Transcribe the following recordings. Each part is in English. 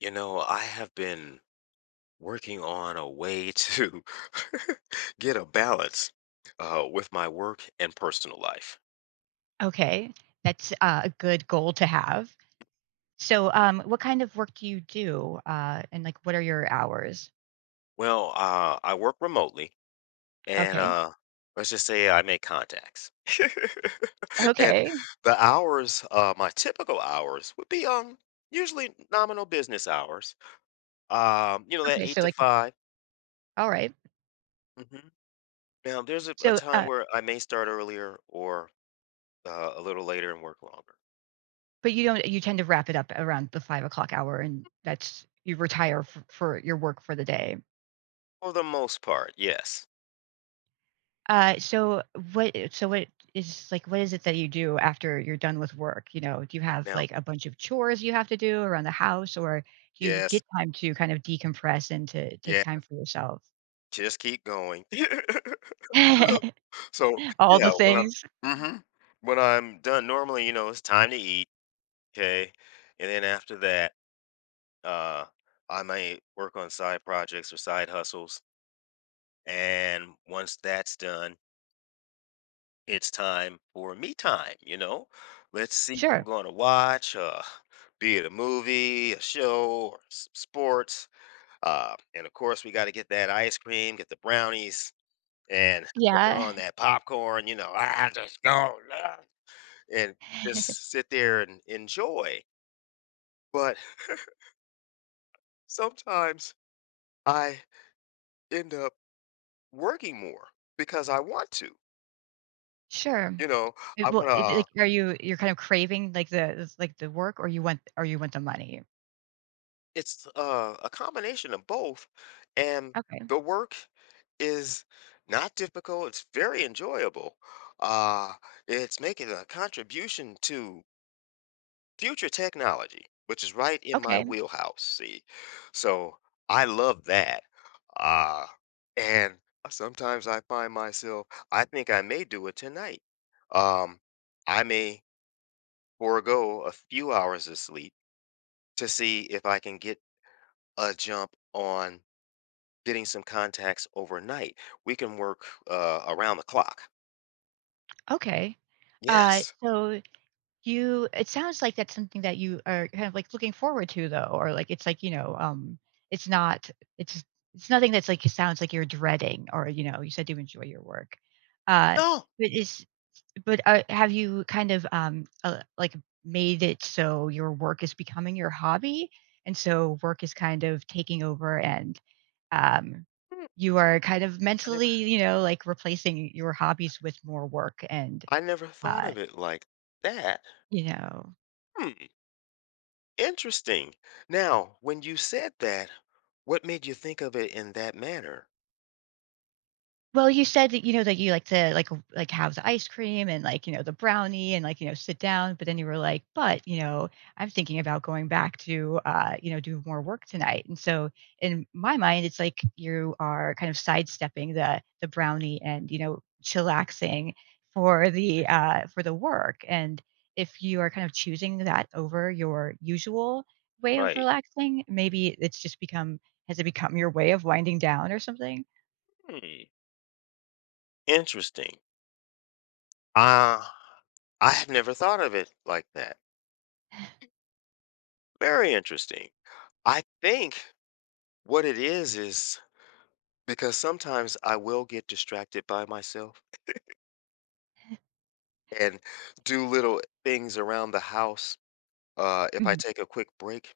I have been working on a way to get a balance with my work and personal life. Okay, that's a good goal to have. So, what kind of work do you do, and like, what are your hours? Well, I work remotely, and Okay, let's just say I make contacts. And okay, the hours, my typical hours would be usually nominal business hours. That okay. 8 So, to like, 5. all right. hmm Now, there's a So, time where I may start earlier or a little later and work longer. but you don't. You tend to wrap it up around the 5 o'clock hour, and that's you retire for, your work for the day. For the most part, yes. So what? So what is like? What is it that you do after you're done with work? You know, do you have Now, like a bunch of chores you have to do around the house, or do you yes, get time to kind of decompress and to take yeah, time for yourself? just keep going. So, All the yeah, things. mhm, when I'm done normally, it's time to eat. Okay. And then after that, uh, I might work on side projects or side hustles, and once that's done, it's time for me time, you know? Let's see what Sure. we're gonna watch, be it a movie, a show, or s sports, and of course, we gotta get that ice cream, get the brownies. And later Yeah. on that popcorn, "I just go, ah," and just sit there and enjoy. But sometimes I end up working more because I want to, Sure. you know, It I will wanna it like, are you you're kind of craving, like, the it's like the work, or you want the money? it's, a combination of both, and Okay. the work is not difficult, it's very enjoyable. Uh, it's making a contribution to future technology, which is right in my Okay. wheelhouse, see? So, I love that, uh, and sometimes I find myself I think I may do it tonight. Um, I may forego a few hours of sleep to see if I can get a jump on getting some contacts overnight. We can work, around the clock. Okay. Yes. So you it sounds like that's something that you are kind of, like, looking forward to, though, or, like, it's like, it's not it's it's nothing that's, like, it sounds like you're dreading or, you know, you said you enjoy your work. Uh, No, but is But have you kind of, like, made it so your work is becoming your hobby? And so work is kind of taking over and, um, hmm, you are kind of I mentally, never you know, like, replacing your hobbies with more work and, I never thought uh, of it like that. you know Hmm. Interesting. Now, when you said that, what made you think of it in that manner? Well, you said that, you know, that you like to like like have the ice cream and like, you know, the brownie and like, you know, sit down, but then you were like, but, you know, I'm thinking about going back to you know, do more work tonight. And so in my mind, it's like you are kind of sidestepping the brownie and, you know, chillaxing for the work. And if you are kind of choosing that over your usual way of Right. relaxing, maybe it's just become has it become your way of winding down or something? Hmm. Interesting. Uh, I have never thought of it like that. Very interesting. I think what it is because sometimes I will get distracted by myself and do little things around the house. If I Mhm. take a quick break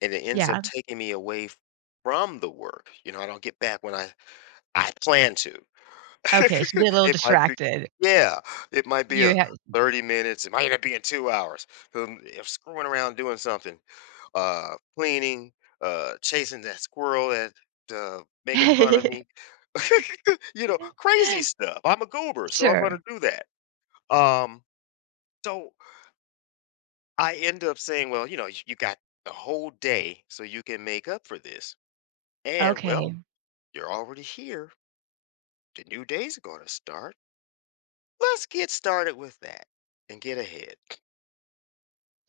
and it ends up Yeah. taking me away from the work, I don't get back when I plan to. Okay, so you get a little It might be, distracted. yeah, it might be a You had 30 minutes, it might end up being 2 hours, 'cause if screwing around doing something, cleaning, chasing that squirrel that, making fun of me, crazy stuff. I'm a goober, so I'm gonna Sure, do that. Um, so I end up saying, "Well, you know, you got the whole day so you can make up for this, and, well, okay. you're already here, the new day's gonna start." Let's get started with that and get ahead.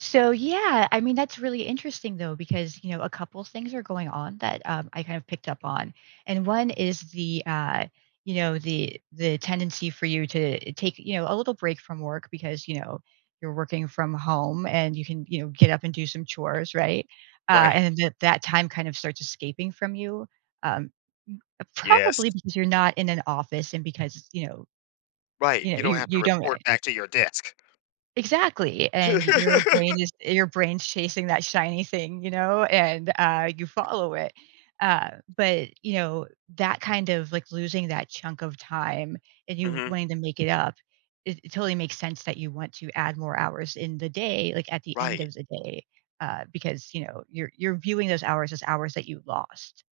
So, yeah, I mean, that's really interesting, though, because, you know, a couple things are going on that, I kind of picked up on, and one is the, you know, the tendency for you to take, you know, a little break from work because, you know, you're working from home and you can, you know, get up and do some chores, right? Right. And that time kind of starts escaping from you, um, Yes. probably because you're not in an office and because, Right, you don't you have to you don't. report back to your desk. Exactly, and your brain's chasing that shiny thing, you know, and, you follow it. Uh, but, you know, that kind of, like, losing that chunk of time and you Mhm. wanting to make it up, it totally makes sense that you want to add more hours in the day, like, at the end Right, of the day, because, you know, you're viewing those hours as hours that you lost.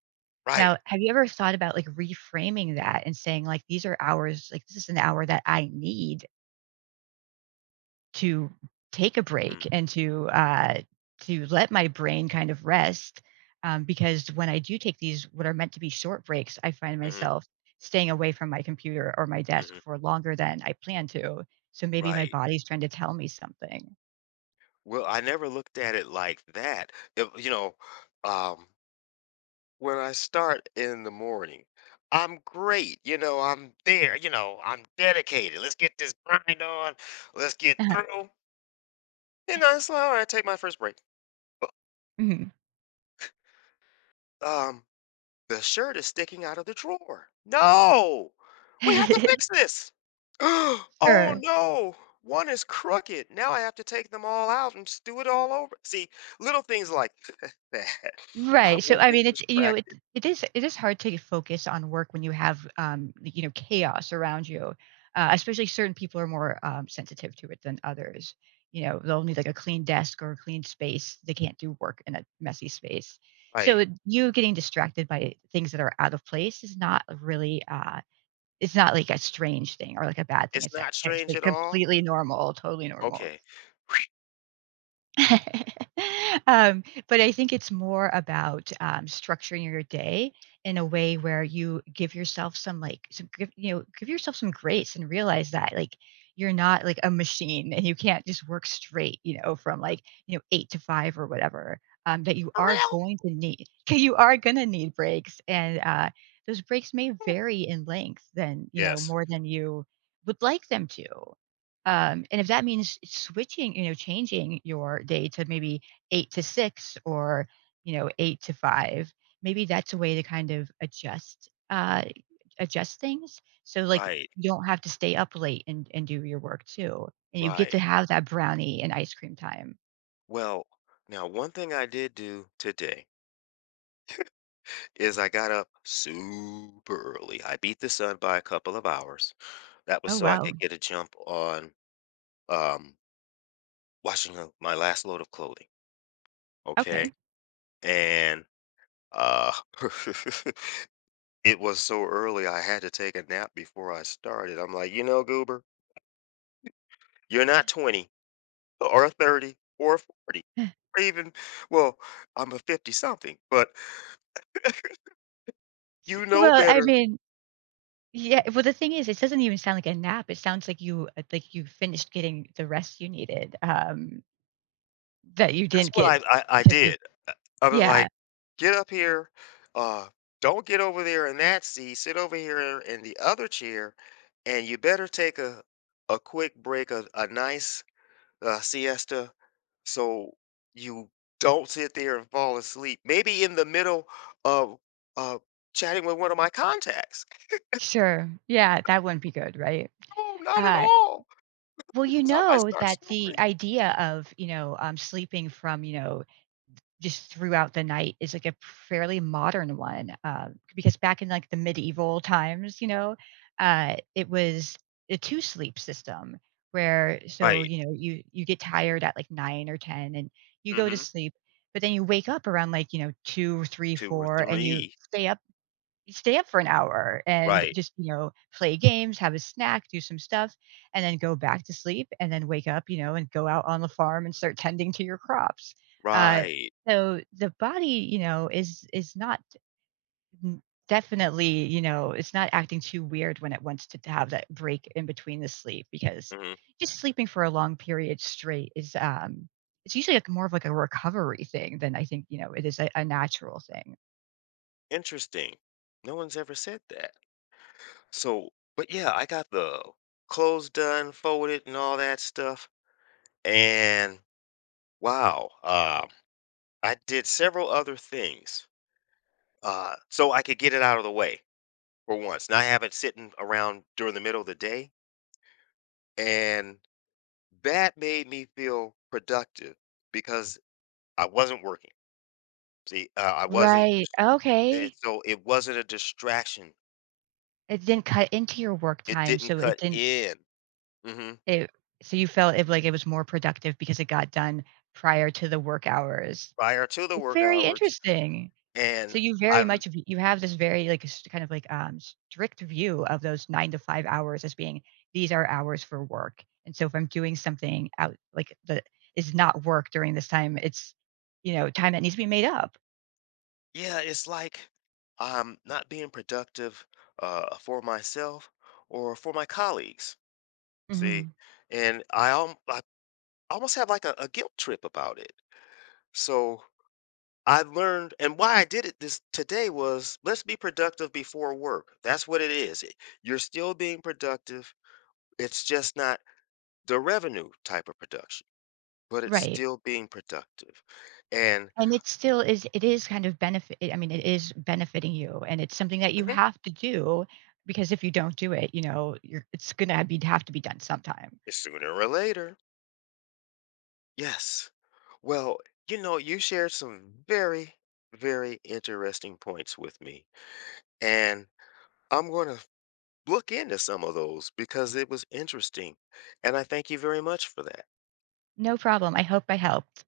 right. Now, have you ever thought about, like, reframing that and saying, like, "These are hours like, this is an hour that I need to take a break Mm, and to let my brain kind of rest," because when I do take these, what are meant to be, short breaks, I find mhm, myself staying away from my computer or my desk mhm. for longer than I plan to, so maybe my Right. body's trying to tell me something. Well, I never looked at it like that. If, um, when I start in the morning, I'm great, I'm there, I'm dedicated. Let's get this grind on. Let's get through. It's like, all right, take my first break. Mhm. um The shirt is sticking out of the drawer. No! We have to fix this. Oh Sure. no! One is crooked. Now I have to take them all out and do it all over. See, little things like that. I Right. So will I get mean, it's you know, it distracted. It is hard to focus on work when you have chaos around you. Especially certain people are more sensitive to it than others. You know, they'll need like a clean desk or a clean space. They can't do work in a messy space. So Right. You getting distracted by things that are out of place is not really it's not like a strange thing or like a bad thing. It's It's not strange actually at all. completely normal, totally normal. Okay. um, but I think it's more about structuring your day in a way where you give yourself some, like, some give, give yourself some grace and realize that, like, you're not like a machine and you can't just work straight, you know, from like, you know, 8 to 5 or whatever, that you For are real? going to need you are going to need breaks and those breaks may vary in length than Yes. more than you would like them to, and if that means switching, you know, changing your day to maybe 8 to 6 or, you know, 8 to 5, maybe that's a way to kind of adjust things. So like Right. you don't have to stay up late and do your work too. And you get to Right. have that brownie and ice cream time. Well, now one thing I did do today is I got up super early. I beat the sun by a couple of hours. That was Oh, so I wow. could get a jump on um, washing up my last load of clothing. Okay. Okay. And uh, it was so early, I had to take a nap before I started. I'm like, you know, Goober, you're not 20 or a 30 or a 40 or even, well, I'm a 50 something, but you know Well, I better. mean, yeah. Well, the thing is, it doesn't even sound like a nap. It sounds like you finished getting the rest you needed, that you That's didn't what get I because you did. I was Yeah, like, "Get up here, uh, don't get over there in that seat, sit over here in the other chair, and you better take a quick break, a nice siesta, so you don't sit there and fall asleep. Maybe in the middle of uh, chatting with one of my contacts. sure. Yeah, that wouldn't be good, right? Oh, not at Uh, all, well, you because I might know start that the snoring. idea of, sleeping from, you know, just throughout the night is like a fairly modern one. Because back in like the medieval times, you know, it was a two sleep system where so, Right. you know, you get tired at like 9 or 10 and you go to Mm-hmm. sleep, but then you wake up around like, you know, two, three, Two or four, and you three. Stay up for an hour and Right. just, you know, play games, have a snack, do some stuff, and then go back to sleep and then wake up, you know, and go out on the farm and start tending to your crops. Uh, Right. so the body, you know, is not n- definitely, you know, it's not acting too weird when it wants to have that break in between the sleep because hmm just sleeping for a long period straight is it's usually like more of like a recovery thing than I think, you know, it is a natural thing. Interesting. No one's ever said that. So, but yeah, I got the clothes done, folded, and all that stuff. And wow, I did several other things so I could get it out of the way for once. Not have it sitting around during the middle of the day. And that made me feel productive because I wasn't working. See, I wasn't, Right. just, and Okay. so it wasn't a distraction. It didn't cut into your work It time, didn't so it cut didn't in hmm it so you felt it like it was more productive because it got done prior to the work hours. prior to the It's work very hours. interesting. So And you very I've much v you have this very, like, s kind of like, strict view of those 9 to 5 hours as being, "These are hours for work," and so if I'm doing something out like, that is not work during this time, it's, you know, time that needs to be made up. Yeah, it's like I'm not being productive for myself or for my colleagues. See, Mhm. and I almost have like a guilt trip about it. So I learned, and why I did it this today was let's be productive before work. That's what it is. You're still being productive. It's just not the revenue type of production, but it's Right. still being productive. And And it still is it is kind of benefit I mean, it is benefiting you, and it's something that you Mhm. have to do because if you don't do it, you know, you're it's gonna be have to be done sometime. sooner or later, yes. Well, you shared some very, very interesting points with me. And I'm going to look into some of those because it was interesting. And I thank you very much for that. No problem, I hope I helped.